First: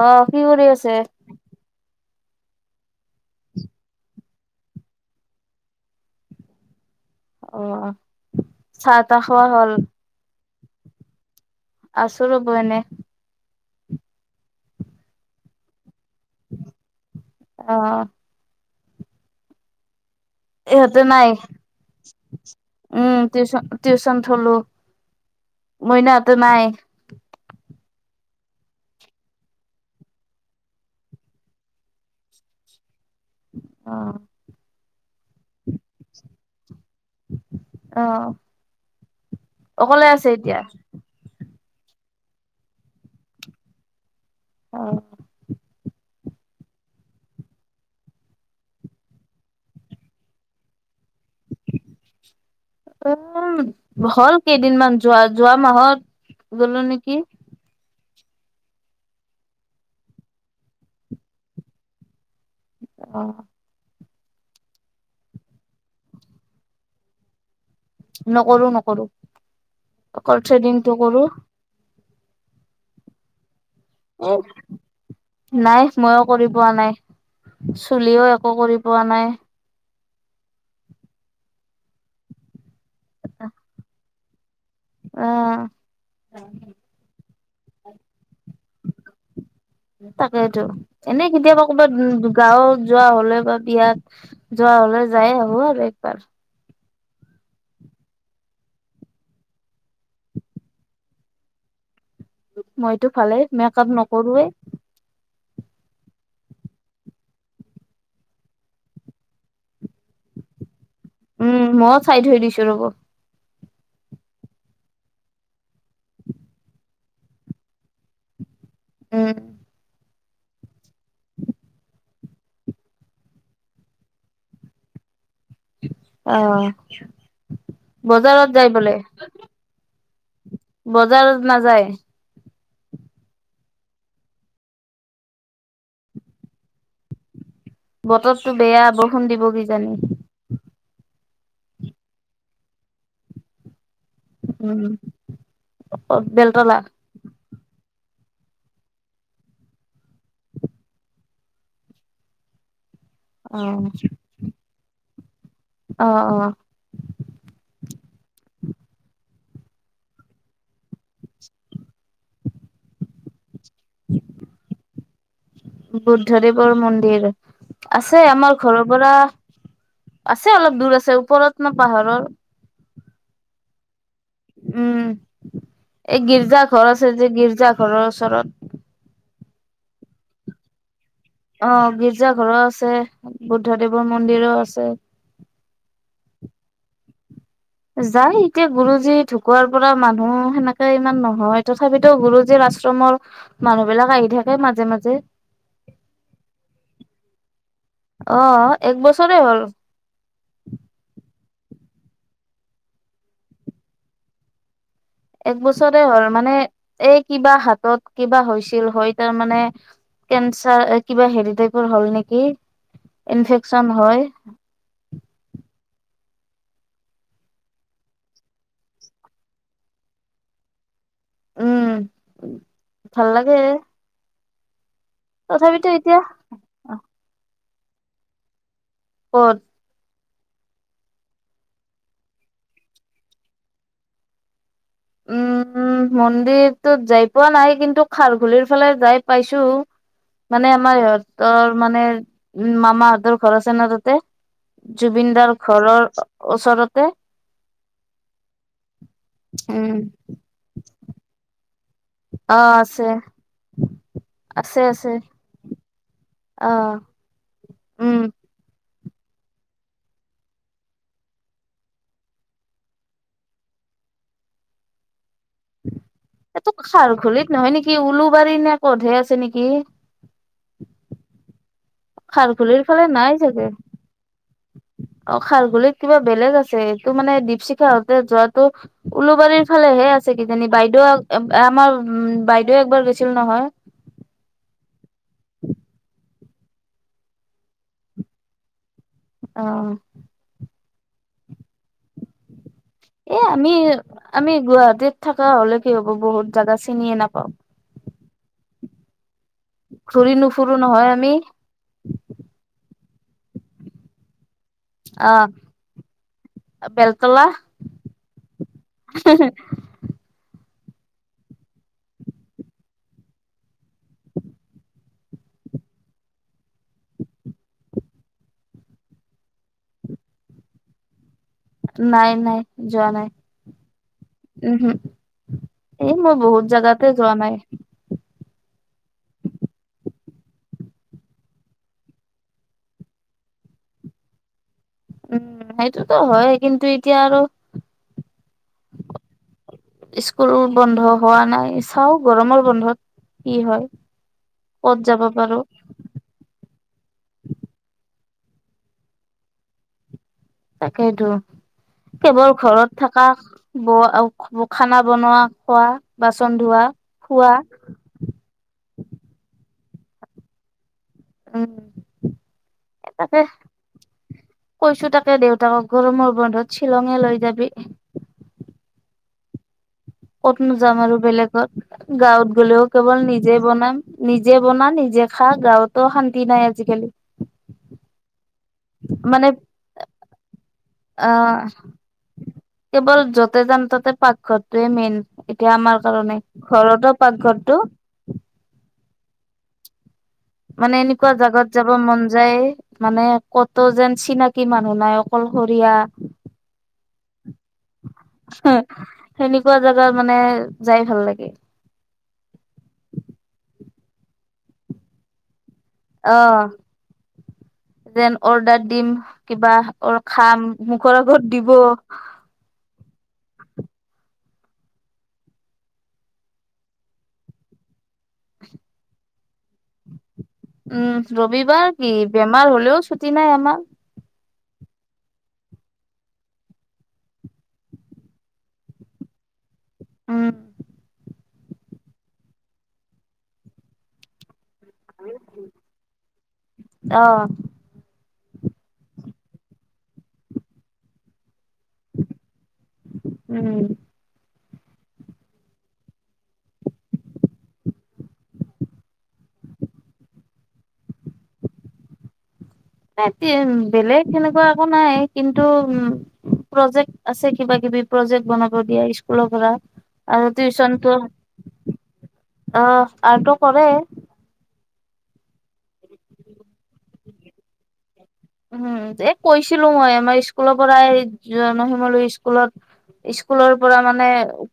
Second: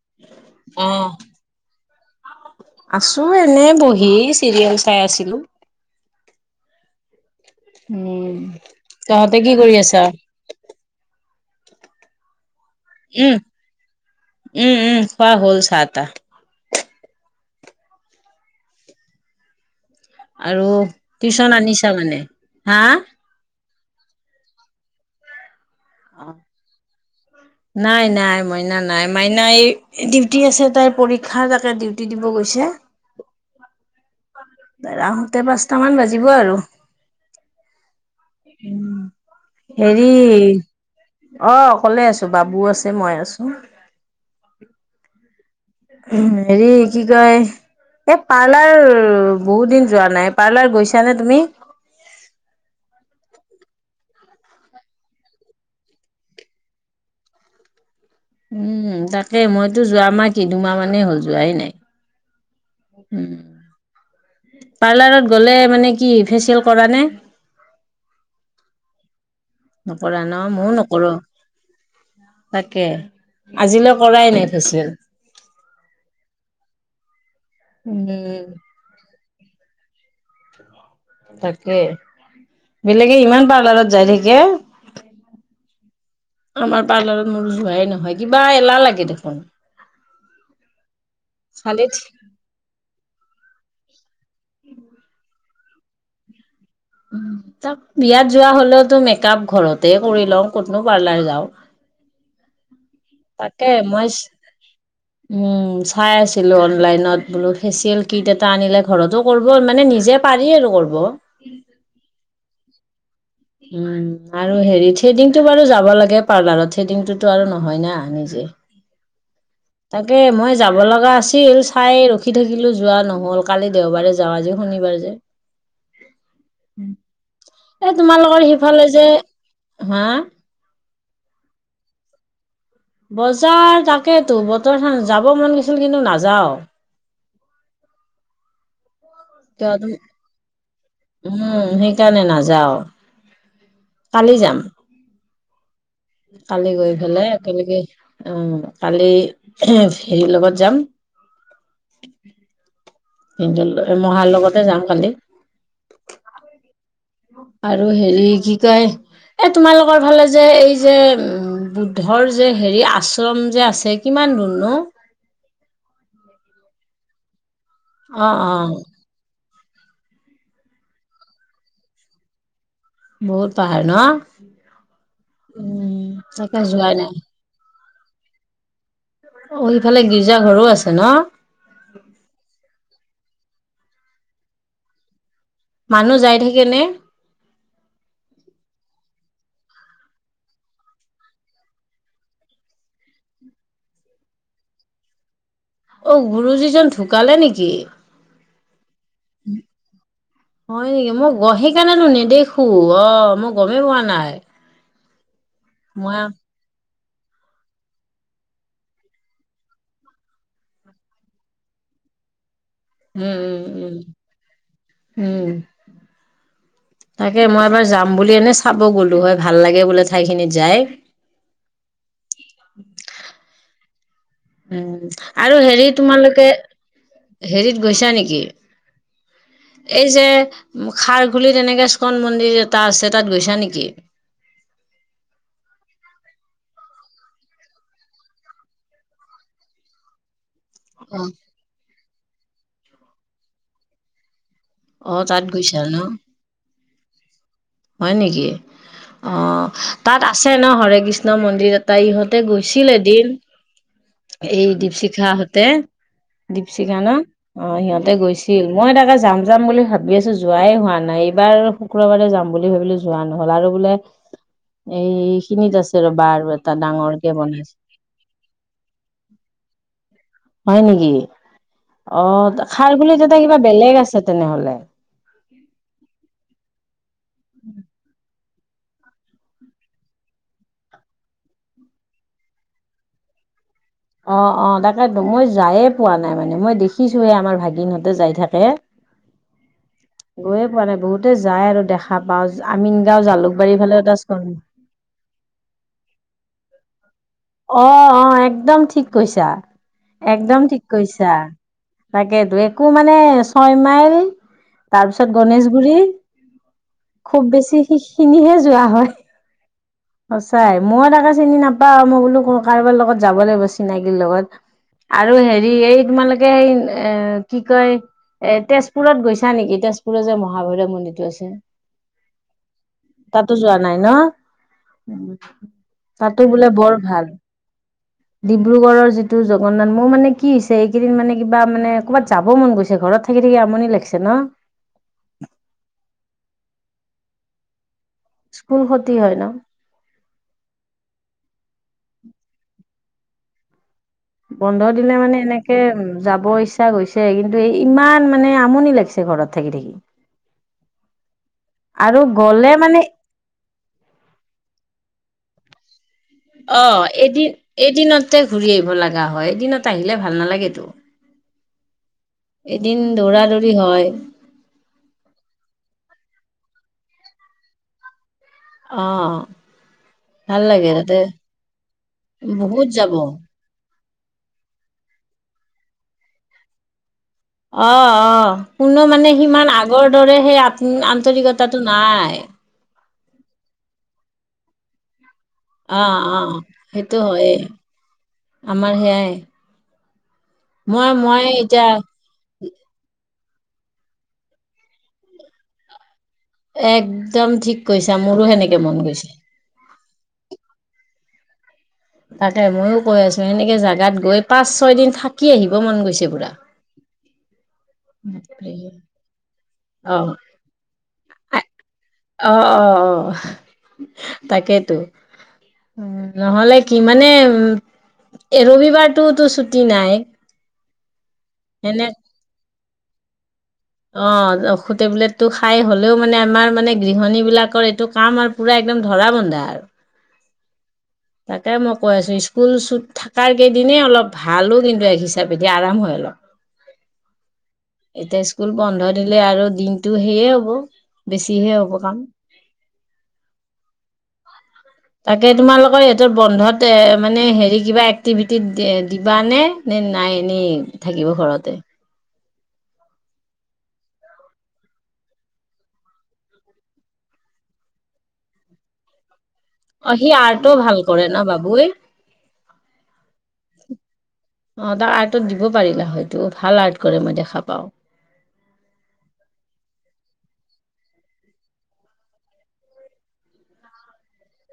অহ কি কৰি আছে? আছোঁ এনেই বহি। চিৰিয়েল চাই আছিলো। অ উম, চাহ তাহ তহঁতে খোৱা কি হ'ল কৰি আছা? আছো ৰ'ব এনে। উম উম উম খোৱা হ'ল চাহ-তাহ। অহ। আৰু ইহঁতে নাই টিউচন আনিছা মানে? হা উম টিউচন টিউচন থলোঁ। মইনাহঁতে নাই? নাই নাই মইনা নাই মাইনা এই ডিউটি আছে, তাইৰ পৰীক্ষা তাকে ডিউটি দিব গৈছে। অ তাইৰ আহোঁতে পাঁচটা মান বাজিব আৰু। অ অকলে হেৰি আছে এতিয়া অ অকলে আছো বাবু আছে মই আছোঁ অ হেৰি কি কয় এই পাৰ্লাৰ বহুত দিন যোৱা নাই পাৰ্লাৰ গৈছ নে [unintelligible] হ'ল কেইদিনমান যোৱা যোৱা মাহত গলো নেকি উম তাকে মইতো যোৱা মাহ কি দুমাহ মানেই হ'ল যোৱাই নাই অ উম পাৰ্লাৰত গ'লে মানে কি ফেচিয়েল কৰা নে নকৰো নকৰো নকৰা ন অকল ময়ো থ্ৰেডিংটো নকৰো কৰো তাকে আজিলৈ কৰাই নাই ফেচিয়েল নাই মইয়ো কৰি পোৱা নাই চুলিও উম, একো কৰি পোৱা নাই তাকে বেলেগ ইমাপ পাৰলাৰত যাই থাকে এ অ পাৰ্লাৰত মোৰ যোৱাই নহয় কিবা এলাহ লাগে দেখোন। তাকেইেতো এনে কেতিয়াবা খালি কবাত গাঁৱত যোৱা হলে বা বিয়াত যোৱা হলে যায় আহো আৰু। [unintelligible] উম, তাক বিয়াত যোৱা হলেওতো মেক আপ ঘৰতে কৰি লওঁ কতনো পাৰ্লাৰ যাওঁ। মইতো ভালে তাকে মেকআপ মই নকৰোৱে উম চাই আছিলো অনলাইনত বোলো ফেচিয়েল কিট এটা আনিলে ঘৰতো কৰিব মানে নিজে পাৰি আৰু কৰিব। উম মইও চাই থৈ দিছো ৰব। উম আৰু হেৰি থ্ৰেডিংটো বাৰু যাব লাগে পাৰ্লাৰত থ্ৰেডিংটোতো আৰু নহয় না নিজে। উম। তাকে মই যাব লগা আছিল চাই ৰখি থাকিলো যোৱা নহল কালি দেওবাৰে যাওঁ আজি শনিবাৰ যে। এই তোমালোকৰ বজাৰত যাই সিফালে বোলে যে হা বজাৰত নাযায়? বজাৰ তাকেইেতো বতৰ খান যাব মন গৈছিল কিন্তু নাযাও। বতৰতো বেয়া হব [unintelligible] কিয় কিজানি। উম, সেইকাৰণে নাযাওঁ। কালি যাম। কালি বেলতলা গৈ ফেলে একেলগে উম কালি হেৰি লগত যাম অ মহাৰ লগতে যাম কালি। অ আৰু হেৰি কি কয় এ তোমালোকৰ ফালে যে এই যে উম বুদ্ধৰ যে হেৰি আশ্ৰম যে আ আছে কিমান দূৰনো? বুদ্ধদেৱৰ মন্দিৰ আছে অ অ আমাৰ ঘৰৰ পৰা আছে অলপ দূৰ আছে ওপৰত ন পাহাৰৰ বহুত পাহাৰ ন? উম উম এই তাকে গিৰ্জা ঘৰ যোৱাই আছে নাই যে গিৰ্জা ঘৰৰ ওচৰত অ সিফালে গীৰ্জা ঘৰো আছে ন? অ', গীৰ্জা ঘৰো আছে বুদ্ধদেৱৰ মন্দিৰো আছে। মানুহ যায় থাকে নে? ঢুকোৱাৰ পৰা মানুহ সেনেকে ইমান নহয় তথাপিতো গুৰুজীৰ আশ্ৰমৰ মানুহ বিলাক আহি থাকে মাজে মাজে। অ', গুৰো যিজন ঢুকালে নেকি অ এক বছৰে হ'ল হয় নেকি মোক অ', সেইকাৰণেতো নেদেখো অ', মই গমেই পোৱা নাই। এক বছৰে মই হ'ল মানে এই কিবা হাতত কিবা হৈছিল হয়, তাৰ মানে কেঞ্চাৰ কিবা হেৰি টাইপৰ হ'ল নেকি? উম, উম, ইনফেকচন উম, হয় উম তাকে মই এবাৰ যাম বুলি এনে চাব গ'লো হয়, ভাল লাগে বোলে ঠাই খিনিত যায়। উম, ভাল লাগে। উম। আৰু হেৰি তথাপিতো এতিয়া তোমালোকে হেৰিত গৈছা নেকি? ক'ত এই যে খাৰঘুলিত তেনেকে ষ্ট'ন মন্দিৰ এটা আছে তাত গৈছা নেকি? উম মন্দিৰটোত যাই পোৱা নাই, কিন্তু খাৰঘুলিৰ ফালে যাই পাইছো। মানে আমাৰ সিহঁতৰ মানে উম মামাহঁতৰ ঘৰ আছে ন তাতে অ তাত জুবিনদাৰ গৈছা ঘৰৰ ন ওচৰত তে হয় নেকি অ তাত আছে ন হৰে কৃষ্ণ মন্দিৰ তাই ইহঁতে অ গৈছিল আছে এদিন এই আছে আছে দীপশিখা হতে অ দীপশিখা ন অ' সিহঁতে উম গৈছিল মই তাক যাম যাম বুলি ভাবি আছো যোৱাই হোৱা নাই এইবাৰ শুক্ৰবাৰে যাম বুলি ভাবিলো যোৱা নহল আৰু বোলে এই এইটো খাৰ ঘুলিত নহয় বনাইছে নেকি উওলো বাৰি নে, কধে আছে নেকি? হয় নেকি? অ খাৰঘুলিৰ ফালে খাৰঘুলিত এটা নাই কিবা চাগে বেলেগ আছে তেনেহলে অ খাৰঘুলিত কিবা বেলেগ আছে। ত মানে দিপশিখা হতে যত, ত' উওলোবাৰীৰ ফালেহে আছে কিজানি বাইদেউ আমাৰ উ বাইদেউ একবাৰ গৈছিল নহয়। অ', অ' তাকে মই যায়ে পোৱা নাই, মানে মই দেখিছোহে আমাৰ ভাগিনহ'তে যাই থাকে। অ'। মানে বহুতে যায় আৰু দেখা পাওঁ এ আমি আমি গুৱাহাটীত থকা হ'লে কি হ'ব, বহুত জাগা চিনিয়ে ন অ', অ', একদম। ঠিক কৈছে। ছা, ঘূৰি একদম নুফুৰো ঠিক নহয় আমি কৈছা, তাকেতো একো মা মানে ছয় মাইল তাৰ পিছত আহ গণেশগুৰী খুব বেলতলা বেছি সিখিনিহে যোৱা হয়। সঁচাই মই তাকে চিনি নাপাও, মই বোলো কাৰোবাৰ লগত যাব লাগিব চিনাকিৰ লগত, আৰু হেৰি এই তোমালোকে এই এ কি কয় এ তেজপুৰত গৈছা নেকি, তেজপুৰৰ যে মহাভৈৰৱ মন্দিৰটো আছে। নাই নাই যোৱা নাই। তাতো যোৱা নাই ন উম হুম, এই মই তাতো বহুত বোলে বৰ জাগাতে ভাল যোৱা নাই। ডিব্ৰুগড়ৰ যিটো জগন্নাথ, মোৰ মানে কি হৈছে এইকেইদিন মানে কিবা মানে ক'ৰবাত যাব মন গৈছে, ঘৰত থাকি থাকি আমনি লাগছি ন। উম, সেইটোতো হয় কিন্তু এতিয়া আৰ' স্কুল ক্ষতি হয় ন স্কুল বন্ধ হোৱা নাই। চাও গৰমৰ বন্ধত, কি হয়। বন্ধৰ ক'ত দিলে যাব মানে, পাৰো এনেকে যাব ইচ্ছা হৈছে কিন্তু এই ইমান মানে আমনি লাগছে ঘৰত থাকি থাকি। তাকেইেতো আৰু কেৱল গ'লে মানে ঘৰত থকা ব খানা বনোৱা, খোৱা। বাচন ধোৱা অ', এদিন, খোৱা এদিনতে ঘূৰি আহিব লাগা হয়, এদিনত আহিলে ভাল নালাগেতো, তা উম।। এ তাকে, দৌৰা দৌৰি হয় কৈছো তাকে দেউতাকক গৰমৰ বন্ধত শ্বিলঙে লৈ যাবি। অ'। ক'ত ভাল নো লাগে যাম তাতে আৰু বেলেগত, গাঁৱত গ'লেও বহুত যাব কেৱল নিজে বনাম। নিজে বনা, নিজে খা, গাঁৱতো শান্তি নাই আজিকালি। অঁ, অঁ। কোনো মানে সিমান আগৰ দৰে সেই আত, আহ আন্তৰিকতাটো নাই। কেৱল য'তে যাম ততে পাকঘৰটোৱে মেইন। এতিয়া আমাৰ অ অ কাৰণে, ঘৰতো সেইটো হয়েই পাকঘৰটো। আমাৰ [unintelligible] মানে মই এনেকুৱা মই জাগাত এতিয়া যাব মন যায়, মানে ক'তো যেন চিনাকি মানুহ নাই, অকলশৰীয়া। এক একদম ঠিক কৈছা, মোৰো সেনেকে মন গৈছে। গা মানে যাই ভাল লাগে। তাকে ময়ো কৈ আছো, সেনেকে জোগাত গৈ পাঁচ, ছয় দিন থাকি আহিম। অ' যেন অৰ্ডাৰ দিম কিবা অ অৰ খাম মুখৰ আগত। দি'ব। অ' অ' অ', তাকেতো। উম, নহ'লে কি মানে, এ ৰবিবাৰটোও টোচ ছুটী নাই। উম'। ৰবিবাৰ কি? বেমাৰ হ'লেও, ছুটী নাই আমাৰ। অঁ। অসু, টেবলেটটো খাই হ'লেও মানে আমাৰ মানে গৃহণী বিলাকৰ এইটো কাম আৰু পুৰা একদম ধৰা বন্ধা আৰু। উম। তাকে মই কৈ আছো, স্কুল চুত থাকাৰ কেইদিনে অলপ ভা ভালো কিন্তু এক হিচাপে দে, আৰাম হয় অলপ। অ এতিয়া স্কুল বন্ধ দিলে আৰু দিনটো সেয়ে হ'ব বেছি যিহে হ'ব কাম। উম তাকে তোমালোকৰ ইহঁতৰ বন্ধত এ' মানে হেৰি কিবা এক্টিভিটিত দিবানে নে নাই এনেই থাকিব ঘৰতে? ইহঁতি বেলেগ সেনেকুৱা একো নাই, কিন্তু উম প্ৰজেক্ট আছে কিবা কিবি প্ৰজেক্ট বনাব দিয়া স্কুলত। অ সি আৰু আৰ্টো ভাল টিউচনটো কৰে অহ ন বাবুই আৰ্টটো কৰে। অঁ, তাৰ আৰ্টত দিব পাৰিলা হয়তো, ভাল আৰ্ট কৰে মই দেখা পাওঁ। উহ এ' কৈছিলো মই আমাৰ স্কুলৰ পৰাই জনসিমলো স্কুলত- স্কুলৰ পৰা মানে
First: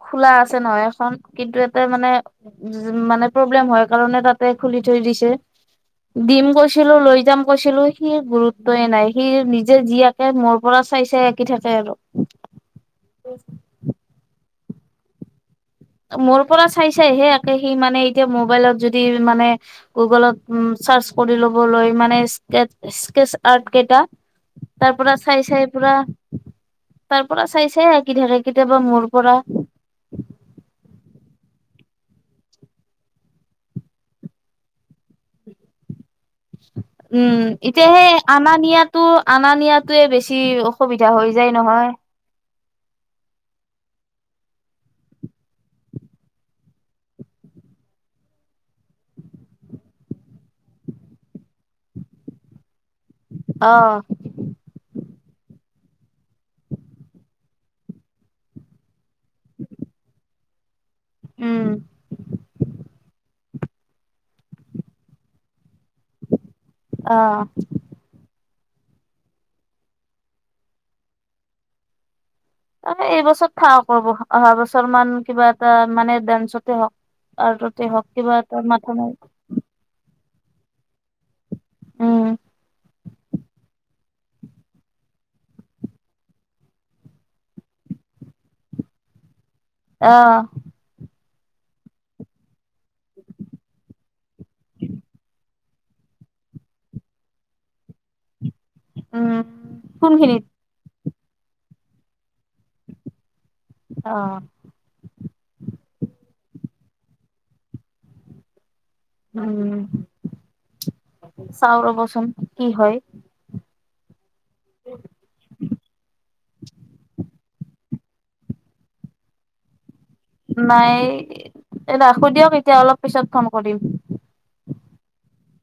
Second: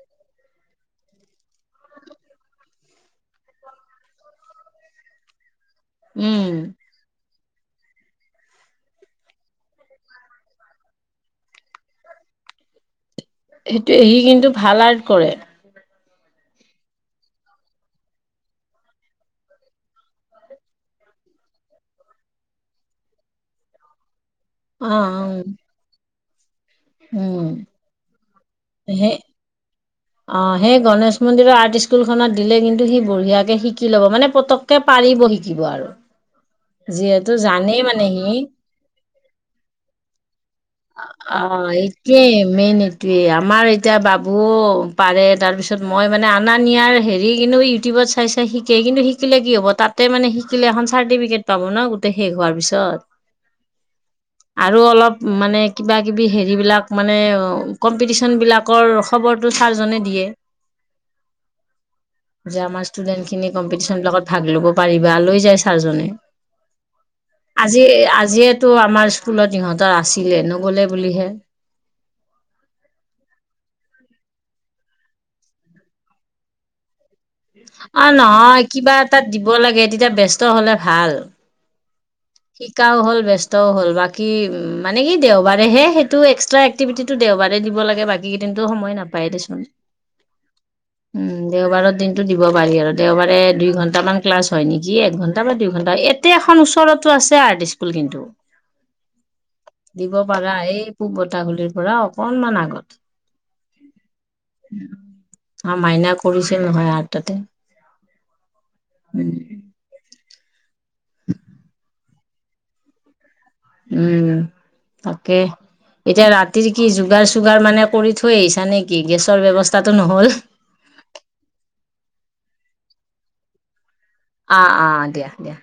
খোলা আছে নহয় এখন কিন্তু এতে মানে মানে প্ৰব্লেম হয় কাৰণে তাতে খুলি থৈ দিছে। ডিম উম গৈছিলো লৈ যাম। কৈছিলো সি গুৰুত তয়ে নাই, সি নিজে যি আঁকে মোৰ পৰা চাই - চাই আঁকি থাকে আৰু। সেইটোই, ই কিন্তু ভাল আৰ্ট কৰে। মোৰ পৰা চাই - চাইহে আকে সি মানে এতিয়া মোবাইলত যদি মানে গুগলত ও চাৰ্চ কৰি ল'বলৈ মানে স্কেট- স্কেচ আৰ্ট কেইটা। অ তাৰ পৰা চাই - অ চাই পুৰা [inaudible] তাৰ উম পৰা চাই চাইয়ে আকি থাকে কেতিয়াবা মোৰ সেই পৰা অ, হেই গণেশ মন্দিৰৰ আৰ্ট স্কুলখনত দিলে কিন্তু সি বঢ়িয়াকে শিকি ল'ব, মানে পতককে পাৰিব শিকিব আৰু যিহেতু উম, জানেই এতিয়া মানে সেই সি আনা নিয়াটো, আনা নিয়াটোয়ে বেছি অসুবিধা হৈ আ, যায় নহয় ইতিয়াই মেইন এইটোয়ে, আমাৰ এতিয়া বাবুও পাৰে তাৰ পিছত মই মানে আনা নিয়াৰ হেৰি, কিন্তু ইউটিউবত চাই চাই শিকে, কিন্তু শিকিলে কি হ'ব, তাতে মানে শিকিলে এখন চাৰ্টিফিকেট পাব ন গোটেই শেষ হোৱাৰ পিছত। অ আৰু অলপ মানে কিবা কিবি হেৰিবিলাক, মানে কম্পিটিচন বিলাকৰ খবৰটো ছাৰজনে দিয়ে। উম যে আমাৰ ষ্টুডেন্ট [unintelligible] কম্পিটিশ্যন বিলাকত ভাগ লব পাৰিবা, লৈ যাই, [unintelligible] আজিয়ে, অ আজিয়ে টো আমাৰ স্কুলত ইহঁতৰ আছে দিলে, নগলে বুলিহে। [unintelligible] এই বছৰ থাকক ৰ'ব, অহা বছৰ মান কিবা এটা মানে ডান্সতে হওঁক। অ', নহয় কিবা এটাত দিব লাগে, তেতিয়া বেচ [unintelligible] হলে ভাল। উম কি মানে কি দেওবাৰেহে সেইটো এক্সট্ৰা এক্টিভিটিটো দেওবাৰে দিব লাগে, বাকী কেইদিনটো সময় নাপায় দেচোন। অহ। উম, দেওবাৰৰ দিনটো দিব পাৰি আৰু, দেওবাৰে দুই ঘন্টামান ক্লাছ হয় নেকি, একঘণ্টা বা দুই ঘণ্টা, এতে এখন ওচৰত আছে আৰ্ট স্কুল কিন্তু। উম দিব কোনখিনিত পাৰা এই পূব বতাহগুলিৰ পৰাওঁ অকনমান আগত। অ [unintelligible] মাইনা কৰিছে নহয় আৰ্ট তাতে। উম। চাওঁ ৰ'ব। [unintelligible] কি হয়। উম, তাকে। এতিয়া ৰাতিৰ কি যোগাৰ চুগাৰ মানে কৰি থৈ আহিছা নেকি, গেছৰ ব্যৱস্থা নাই, এ, ৰাখো দিয়ক তেতিয়া, অলপ পিছত ফন কৰিম। অ' অ' দিয়া, দিয়া।